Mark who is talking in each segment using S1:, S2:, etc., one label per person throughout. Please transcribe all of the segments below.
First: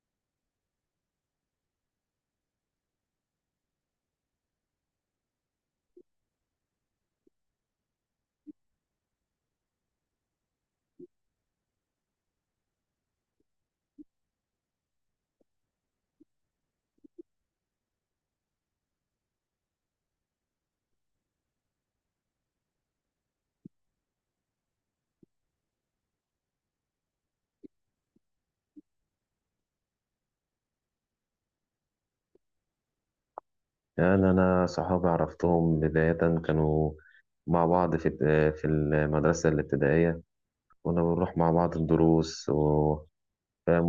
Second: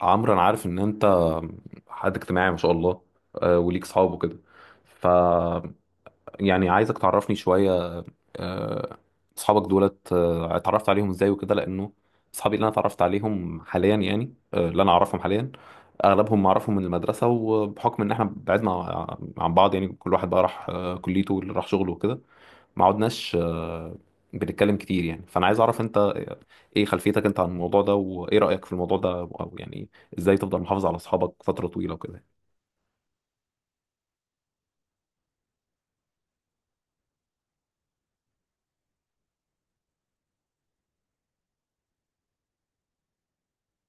S1: عمرو انا عارف ان انت حد اجتماعي ما شاء الله. وليك صحاب وكده. ف يعني عايزك تعرفني شوية. آه، اصحابك دولت، اتعرفت عليهم ازاي وكده، لانه اصحابي اللي انا اتعرفت عليهم حاليا يعني، اللي انا اعرفهم حاليا اغلبهم معرفهم من المدرسه، وبحكم ان احنا بعدنا عن بعض يعني كل واحد بقى راح كليته واللي راح شغله وكده. ما عدناش بنتكلم كتير يعني. فانا عايز اعرف انت ايه خلفيتك انت عن الموضوع ده، وايه رايك في الموضوع ده، او يعني ازاي تفضل محافظ على اصحابك فتره طويله وكده.
S2: يعني أنا صحابي عرفتهم بداية كانوا مع بعض في المدرسة الابتدائية. كنا بنروح مع بعض الدروس وفاهم،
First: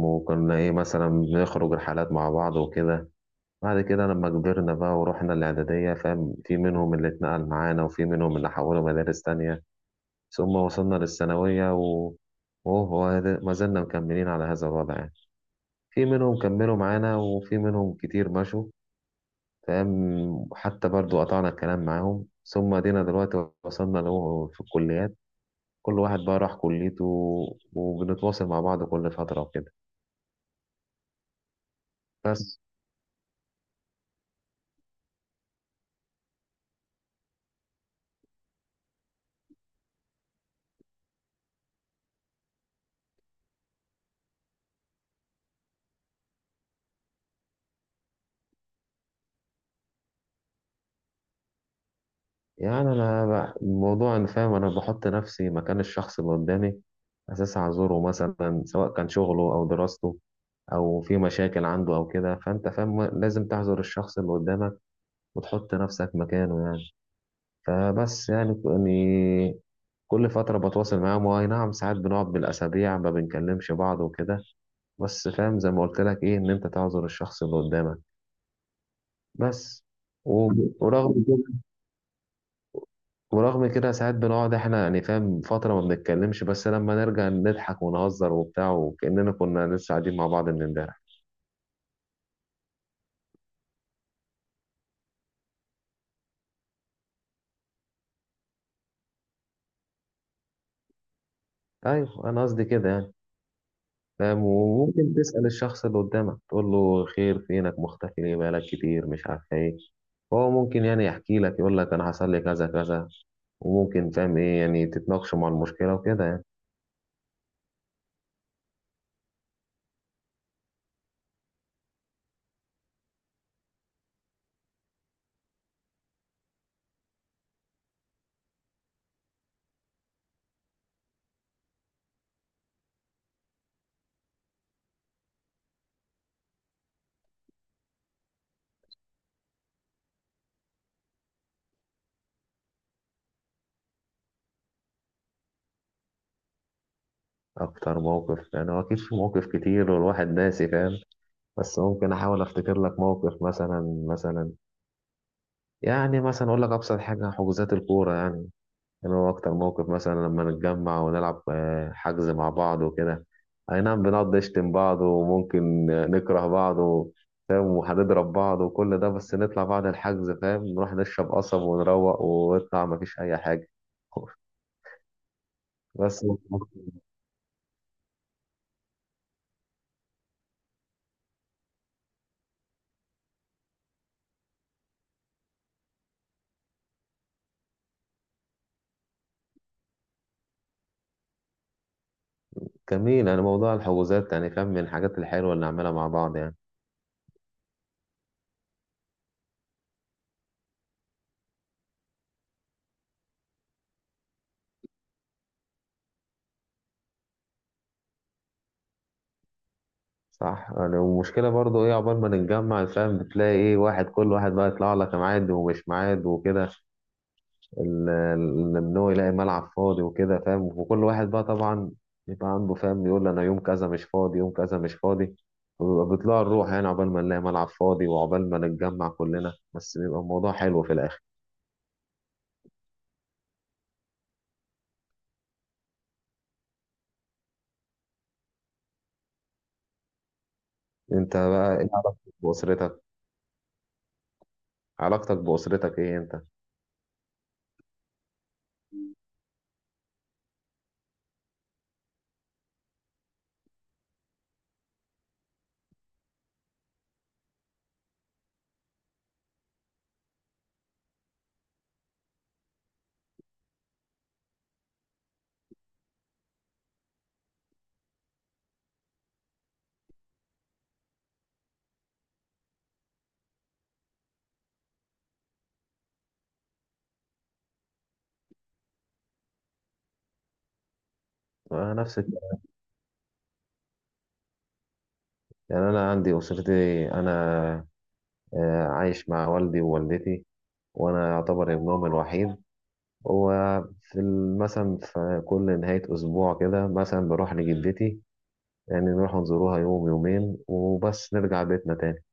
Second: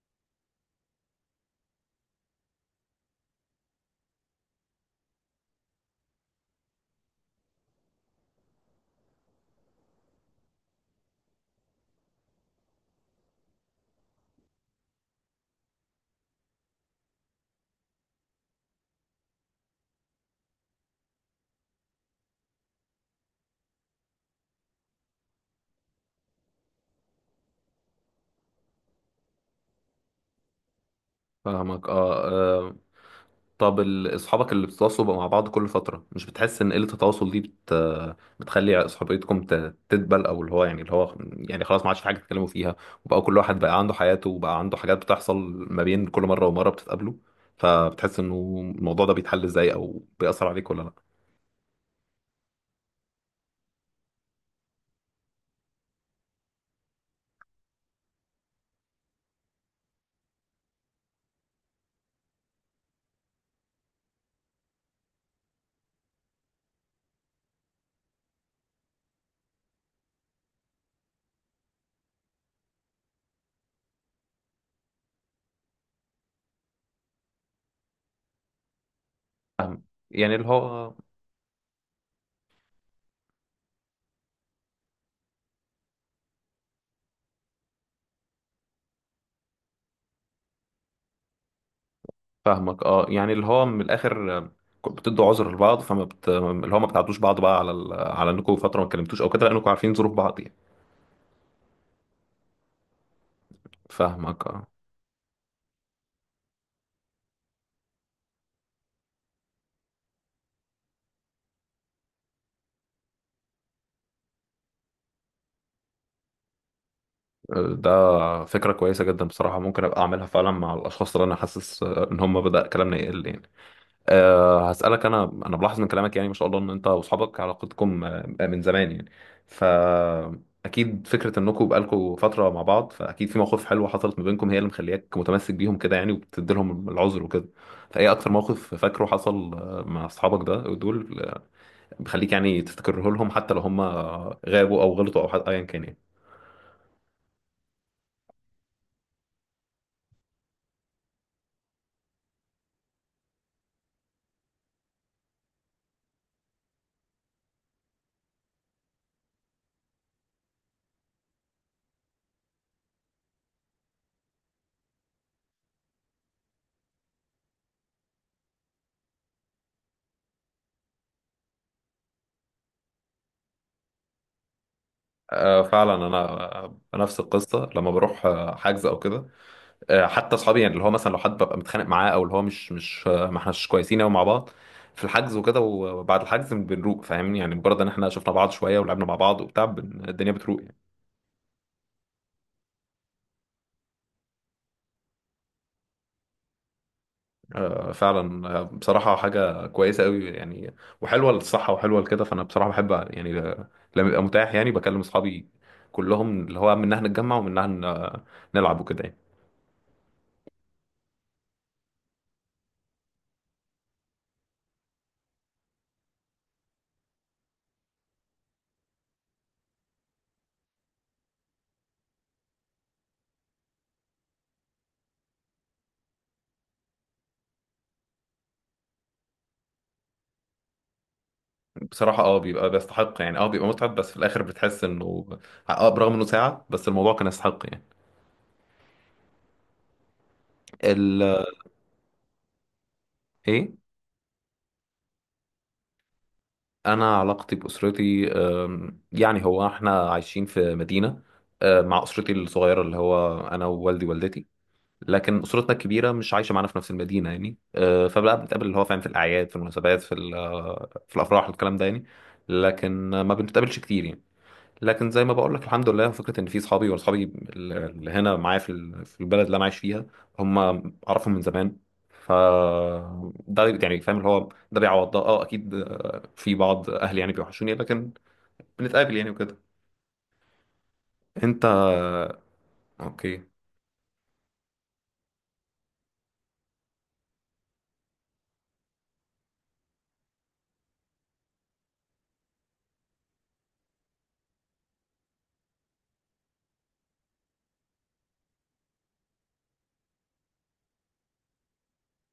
S2: وكنا إيه مثلا بنخرج رحلات مع بعض وكده. بعد كده لما كبرنا بقى ورحنا الإعدادية، فاهم، في منهم اللي اتنقل معانا وفي منهم اللي حولوا مدارس تانية. ثم وصلنا للثانوية ما زلنا مكملين على هذا الوضع يعني. في منهم كملوا معانا وفي منهم كتير مشوا، تمام، وحتى برضو قطعنا الكلام معاهم، ثم ادينا دلوقتي وصلنا له في الكليات. كل واحد بقى راح كليته وبنتواصل مع بعض كل فترة وكده.
S1: فاهمك،
S2: بس
S1: اه. طب اصحابك اللي بتتواصلوا بقى مع بعض كل فترة، مش بتحس ان قلة التواصل دي بتخلي صحبيتكم تدبل، او اللي هو يعني اللي هو يعني خلاص ما عادش في حاجة تتكلموا فيها، وبقى كل واحد بقى عنده حياته وبقى عنده حاجات بتحصل ما بين كل مرة ومرة بتتقابلوا؟ فبتحس انه الموضوع ده بيتحل ازاي، او بيأثر عليك ولا لا؟
S2: يعني الموضوع أنا فاهم، أنا بحط نفسي مكان الشخص اللي قدامي، أساسا أعذره، مثلا سواء كان شغله أو دراسته أو في مشاكل عنده أو كده، فأنت فاهم لازم تعذر الشخص اللي قدامك وتحط نفسك مكانه يعني. فبس يعني كل فترة بتواصل معاهم، واي نعم ساعات بنقعد بالأسابيع ما بنكلمش بعض وكده، بس فاهم زي ما قلت لك إيه، إن أنت تعذر الشخص اللي قدامك بس.
S1: يعني اللي
S2: و-
S1: هو.
S2: ورغم كده، ورغم كده ساعات بنقعد إحنا يعني فاهم فترة ما بنتكلمش، بس لما نرجع نضحك ونهزر وبتاع وكأننا كنا لسه قاعدين مع بعض من إمبارح.
S1: فاهمك، اه. يعني اللي هو من الاخر بتدوا عذر لبعض، اللي هو ما بتعدوش بعض بقى على على انكم فترة ما اتكلمتوش او كده، لانكم عارفين ظروف بعض يعني.
S2: أيوه أنا قصدي كده يعني. فاهم،
S1: فاهمك، اه.
S2: وممكن تسأل الشخص اللي قدامك تقول له خير، فينك مختفي ليه بقالك كتير مش عارف إيه. هو ممكن يعني يحكي لك يقول لك انا حصل لي كذا كذا، وممكن فاهم ايه يعني تتناقشوا مع المشكله وكده يعني.
S1: ده فكرة كويسة جدا بصراحة، ممكن أبقى أعملها فعلا مع الأشخاص اللي أنا حاسس إن هم بدأ كلامنا يقل يعني. أه، هسألك. أنا بلاحظ من كلامك يعني ما شاء الله إن أنت وأصحابك علاقتكم من زمان يعني. فأكيد فكرة إنكم بقالكم فترة مع بعض، فأكيد في مواقف حلوة حصلت ما بينكم هي اللي مخلياك متمسك بيهم كده يعني، وبتدي لهم العذر وكده. فإيه أكتر موقف فاكره حصل مع أصحابك ده دول، بيخليك يعني تفتكره لهم حتى لو هم غابوا أو غلطوا أو حتى أيا كان يعني.
S2: اكتر موقف، يعني هو اكيد في مواقف كتير والواحد ناسي فاهم، بس ممكن احاول افتكر لك موقف. مثلا يعني مثلا اقول لك ابسط حاجه، حجوزات الكوره يعني. يعني هو أكتر موقف مثلا لما نتجمع ونلعب حجز مع بعض وكده. أي نعم بنقعد نشتم بعض وممكن نكره بعض فاهم وهنضرب بعض وكل ده، بس نطلع بعد الحجز فاهم نروح نشرب قصب ونروق ونطلع مفيش أي حاجة.
S1: فعلا،
S2: بس
S1: انا نفس القصه لما بروح حجز او كده. حتى اصحابي يعني اللي هو مثلا لو حد ببقى متخانق معاه، او اللي هو مش ما احناش كويسين قوي مع بعض في الحجز وكده، وبعد الحجز بنروق فاهمني. يعني مجرد ان احنا شفنا بعض شويه ولعبنا مع بعض وبتاع الدنيا بتروق يعني.
S2: جميل يعني موضوع الحجوزات، يعني فاهم من الحاجات الحلوة اللي نعملها مع بعض يعني.
S1: فعلا. بصراحه حاجه كويسه قوي يعني، وحلوه للصحه وحلوه لكده. فانا بصراحه بحب يعني، لما يبقى متاح يعني بكلم اصحابي كلهم، اللي هو منها نتجمع ومنها نلعب وكده يعني.
S2: صح، يعني المشكلة برضو ايه، عقبال ما نتجمع فاهم بتلاقي ايه واحد، كل واحد بقى يطلع لك ميعاد ومش ميعاد وكده. ان هو يلاقي ملعب فاضي وكده، فاهم، وكل واحد بقى طبعا يبقى عنده فاهم، يقول انا يوم كذا مش فاضي يوم كذا مش فاضي، وبيبقى بيطلع الروح يعني عقبال ما نلاقي ملعب فاضي وعقبال ما نتجمع كلنا، بس بيبقى الموضوع حلو في الاخر.
S1: بصراحة اه بيبقى بيستحق يعني، اه بيبقى متعب بس في الآخر بتحس إنه اه برغم إنه ساعة بس الموضوع كان يستحق يعني. ال
S2: انت بقى ايه علاقتك باسرتك؟
S1: إيه؟
S2: علاقتك باسرتك ايه انت؟
S1: أنا علاقتي بأسرتي يعني هو إحنا عايشين في مدينة مع أسرتي الصغيرة اللي هو أنا ووالدي ووالدتي، لكن أسرتنا الكبيرة مش عايشة معانا في نفس المدينة يعني. فبقى بنتقابل اللي هو فاهم في الأعياد، في المناسبات، في في الأفراح الكلام ده يعني. لكن ما بنتقابلش كتير يعني. لكن زي ما بقول لك الحمد لله فكره ان في اصحابي، واصحابي اللي هنا معايا في في البلد اللي انا عايش فيها هم اعرفهم من زمان. ف ده يعني فاهم اللي هو ده بيعوض ده. اه اكيد في بعض اهلي يعني بيوحشوني، لكن بنتقابل يعني وكده. انت؟
S2: آه، نفس الكلام.
S1: اوكي.
S2: يعني انا عندي اسرتي، انا عايش مع والدي ووالدتي، وانا يعتبر ابنهم الوحيد. وفي ال- مثلا في كل نهاية أسبوع كده مثلا بروح لجدتي، يعني نروح نزوروها يوم يومين وبس نرجع بيتنا تاني.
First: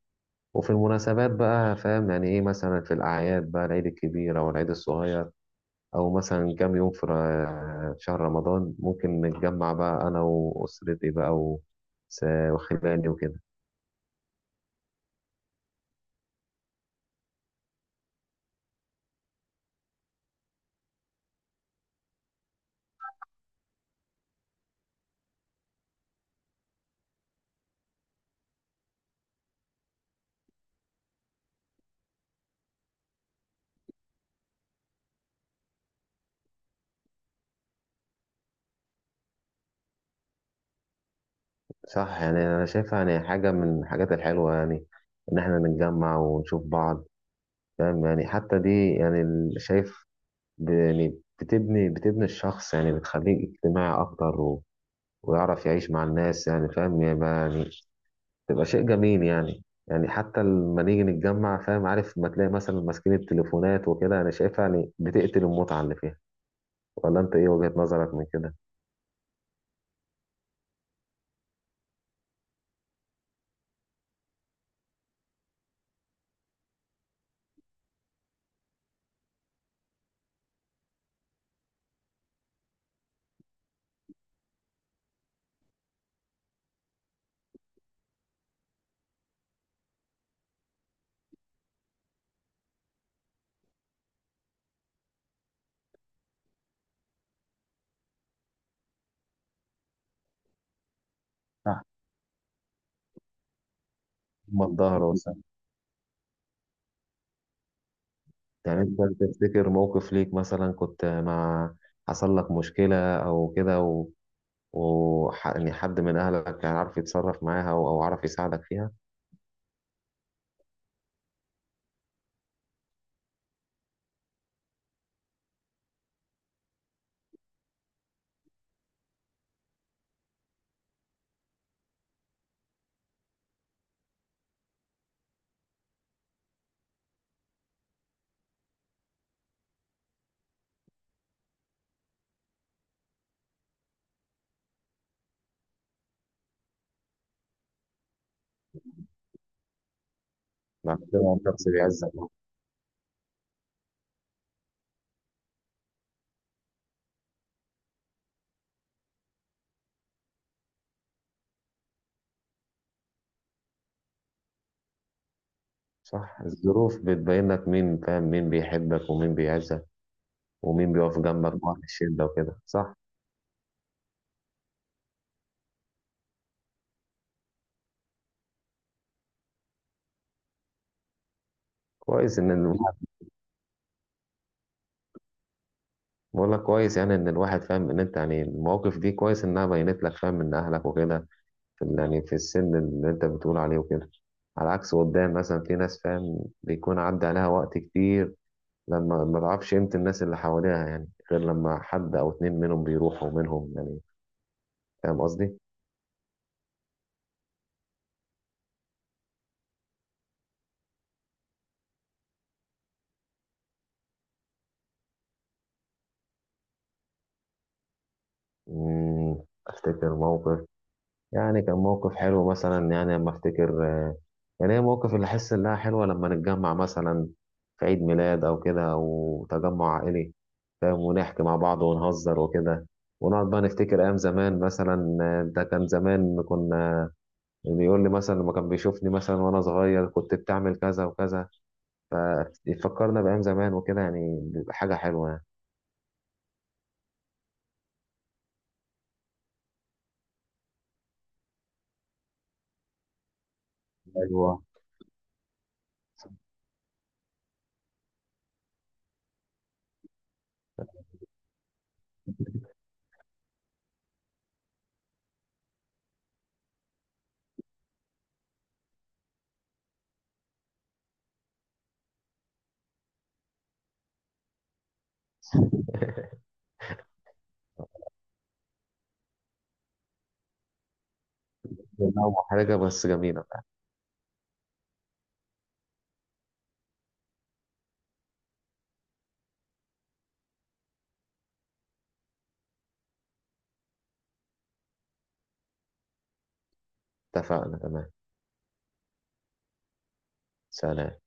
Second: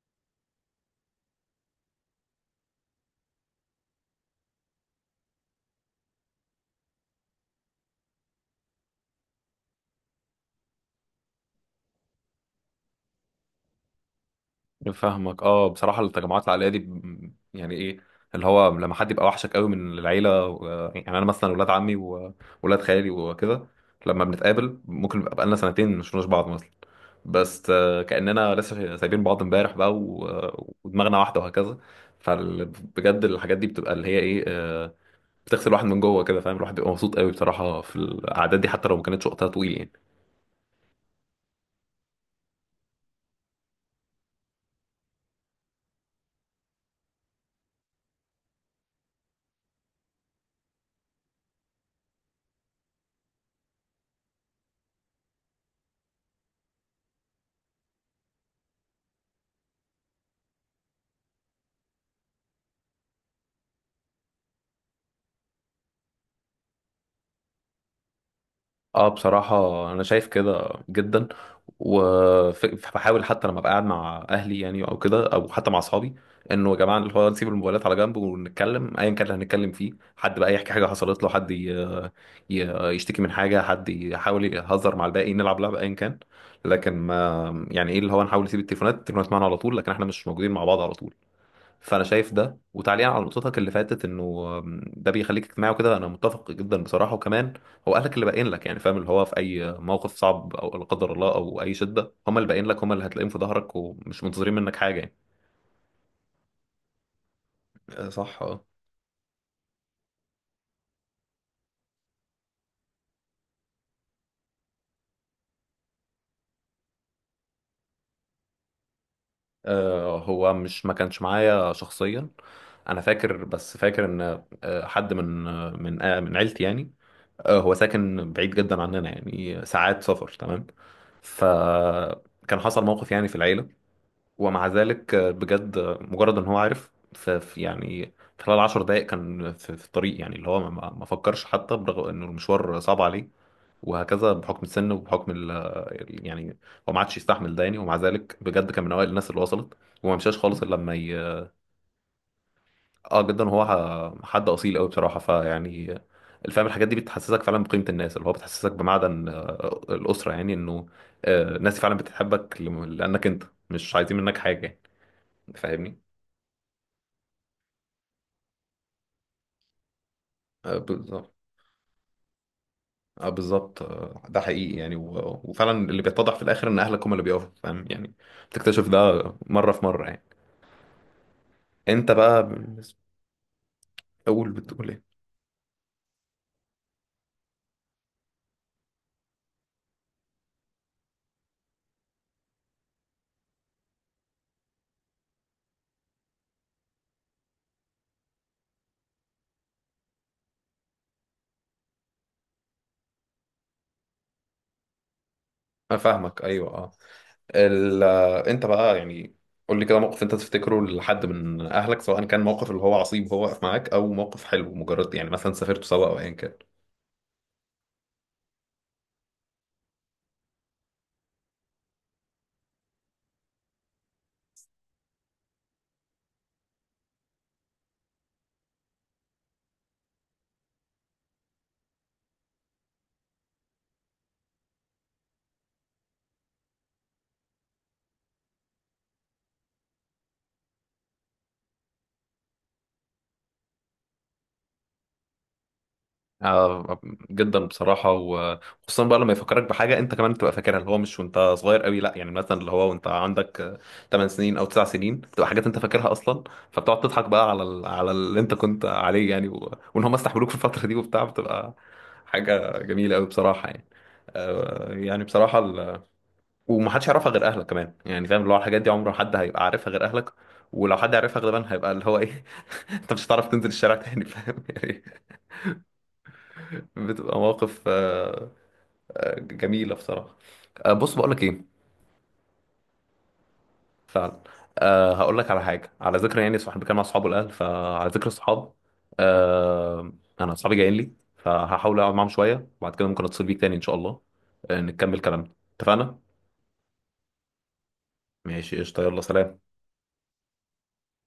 S2: وفي المناسبات بقى فاهم يعني ايه، مثلا في الأعياد بقى، العيد الكبير أو العيد الصغير، أو مثلا كام يوم في شهر رمضان، ممكن نتجمع بقى أنا وأسرتي بقى و وخلاني وكده.
S1: فاهمك، اه. بصراحه التجمعات العائليه دي يعني ايه اللي هو لما حد يبقى وحشك قوي من العيله و... يعني انا مثلا ولاد عمي وولاد خالي وكده لما بنتقابل ممكن يبقى بقالنا سنتين مش شفناش بعض مثلا، بس كأننا لسه سايبين بعض امبارح بقى ودماغنا واحدة وهكذا. فبجد الحاجات دي بتبقى اللي هي ايه، بتغسل الواحد من جوه كده فاهم. الواحد بيبقى مبسوط قوي بصراحة في الأعداد دي حتى لو ما كانتش وقتها طويل يعني.
S2: صح، يعني أنا شايفها يعني حاجة من الحاجات الحلوة يعني، إن إحنا نتجمع ونشوف بعض. فاهم يعني حتى دي يعني شايف، يعني بتبني الشخص يعني، بتخليه اجتماعي أكتر ويعرف يعيش مع الناس، يعني فاهم يعني تبقى شيء جميل يعني. يعني حتى لما نيجي نتجمع فاهم، عارف ما تلاقي مثلا ماسكين التليفونات وكده، انا شايفها يعني بتقتل المتعة اللي فيها. ولا انت ايه وجهة نظرك من كده؟
S1: اه بصراحة أنا شايف كده جدا، وبحاول حتى لما ببقى قاعد مع أهلي يعني، أو كده، أو حتى مع أصحابي، إنه يا جماعة اللي هو نسيب الموبايلات على جنب ونتكلم أيا كان اللي هنتكلم فيه. حد بقى يحكي حاجة حصلت له، حد يشتكي من حاجة، حد يحاول يهزر مع الباقي، نلعب لعبة أيا كان، لكن ما يعني إيه اللي هو نحاول نسيب التليفونات. التليفونات معانا على طول، لكن إحنا مش موجودين مع بعض على طول. فانا شايف ده. وتعليقا على نقطتك اللي فاتت انه ده بيخليك اجتماعي وكده انا متفق جدا بصراحه. وكمان هو اهلك اللي باين لك يعني فاهم، اللي هو في اي موقف صعب او لا قدر الله او اي
S2: صح،
S1: شده هم اللي باين لك، هم اللي هتلاقيهم في ظهرك، ومش منتظرين
S2: هم
S1: منك حاجه
S2: الظهر
S1: يعني.
S2: أنت
S1: صح، اه.
S2: يعني انت تفتكر موقف ليك مثلا كنت مع، حصل لك مشكلة او كده يعني حد من اهلك كان عارف يتصرف معاها او أو عارف يساعدك فيها.
S1: هو مش ما كانش معايا شخصيا، انا فاكر، بس فاكر ان حد من من عيلتي يعني، هو ساكن بعيد جدا عننا يعني ساعات سفر تمام. فكان حصل موقف يعني في العيله، ومع ذلك بجد مجرد ان هو عارف يعني في خلال 10 دقائق كان في الطريق يعني، اللي هو ما فكرش حتى، برغم انه المشوار صعب عليه وهكذا بحكم السن وبحكم يعني هو ما عادش يستحمل ده يعني. ومع ذلك بجد كان من اوائل الناس اللي وصلت، وما مشاش خالص الا لما
S2: بعد كده
S1: ي...
S2: الشخص بيعزك.
S1: اه جدا هو حد اصيل قوي بصراحه. فيعني الفهم الحاجات دي بتحسسك فعلا بقيمه الناس، اللي هو بتحسسك بمعدن الاسره، يعني انه الناس فعلا بتحبك لانك انت، مش عايزين منك حاجه يعني. فاهمني؟
S2: صح، الظروف بتبين لك مين، فاهم مين بيحبك ومين بيعزك ومين بيقف
S1: بالظبط.
S2: جنبك بقى في الشدة وكده، صح.
S1: اه بالظبط ده حقيقي يعني و... وفعلا اللي بيتضح في الاخر ان اهلك هم اللي بيقفوا فاهم يعني. بتكتشف ده مره في مره يعني. انت
S2: كويس
S1: بقى
S2: ان
S1: بالنسبه،
S2: الواحد،
S1: اقول، بتقول ايه؟
S2: بقول لك كويس يعني ان الواحد فاهم ان انت يعني المواقف دي كويس انها بينت لك فاهم من اهلك وكده، يعني في السن اللي انت بتقول عليه وكده. على عكس قدام مثلا في ناس فاهم بيكون عدى عليها وقت كتير لما ما تعرفش قيمة الناس اللي حواليها، يعني غير لما حد او اتنين منهم بيروحوا منهم يعني. فاهم قصدي؟
S1: انا فاهمك، ايوه، اه. ال... آه، انت بقى يعني قول لي كده موقف انت تفتكره لحد من اهلك، سواء كان موقف اللي هو عصيب وهو واقف معاك، او موقف حلو مجرد يعني مثلا سافرتوا سوا او ايا كان.
S2: مم، افتكر موقف. يعني كان موقف حلو مثلا، يعني لما افتكر يعني هي موقف اللي احس انها حلوه لما نتجمع مثلا في عيد ميلاد او كده او تجمع عائلي، فاهم، ونحكي مع بعض ونهزر وكده، ونقعد بقى نفتكر ايام زمان، مثلا ده كان زمان كنا، بيقول لي مثلا لما كان بيشوفني مثلا وانا صغير كنت بتعمل كذا وكذا، فيفكرنا بايام زمان وكده يعني، بيبقى حاجه حلوه يعني.
S1: آه، جدا بصراحة. وخصوصا بقى لما يفكرك بحاجة انت كمان تبقى فاكرها، اللي هو مش وانت صغير قوي لا، يعني مثلا اللي هو وانت عندك 8
S2: ايوه
S1: سنين او 9 سنين، بتبقى حاجات انت فاكرها اصلا. فبتقعد تضحك بقى على على اللي انت كنت عليه يعني، و... وان هم استحملوك في الفترة دي وبتاع، بتبقى حاجة جميلة قوي بصراحة يعني. يعني بصراحة ومحدش يعرفها غير اهلك كمان يعني فاهم، اللي هو الحاجات دي عمره حد هيبقى عارفها غير اهلك. ولو حد عرفها غالبا هيبقى اللي هو ايه انت مش هتعرف تنزل الشارع تاني فاهم يعني. بتبقى مواقف جميلة بصراحة. بص، بقول لك ايه،
S2: محرجه بس جميله.
S1: فعلا. أه هقول لك على حاجة، على ذكر يعني صاحب كان مع اصحابه الاهل، فعلى ذكر الصحاب، أه، انا اصحابي جايين لي، فهحاول اقعد معاهم شوية وبعد كده ممكن اتصل بيك تاني ان شاء الله، نكمل كلامنا. اتفقنا؟
S2: اتفقنا، تمام،
S1: ماشي قشطة، يلا سلام.
S2: سلام.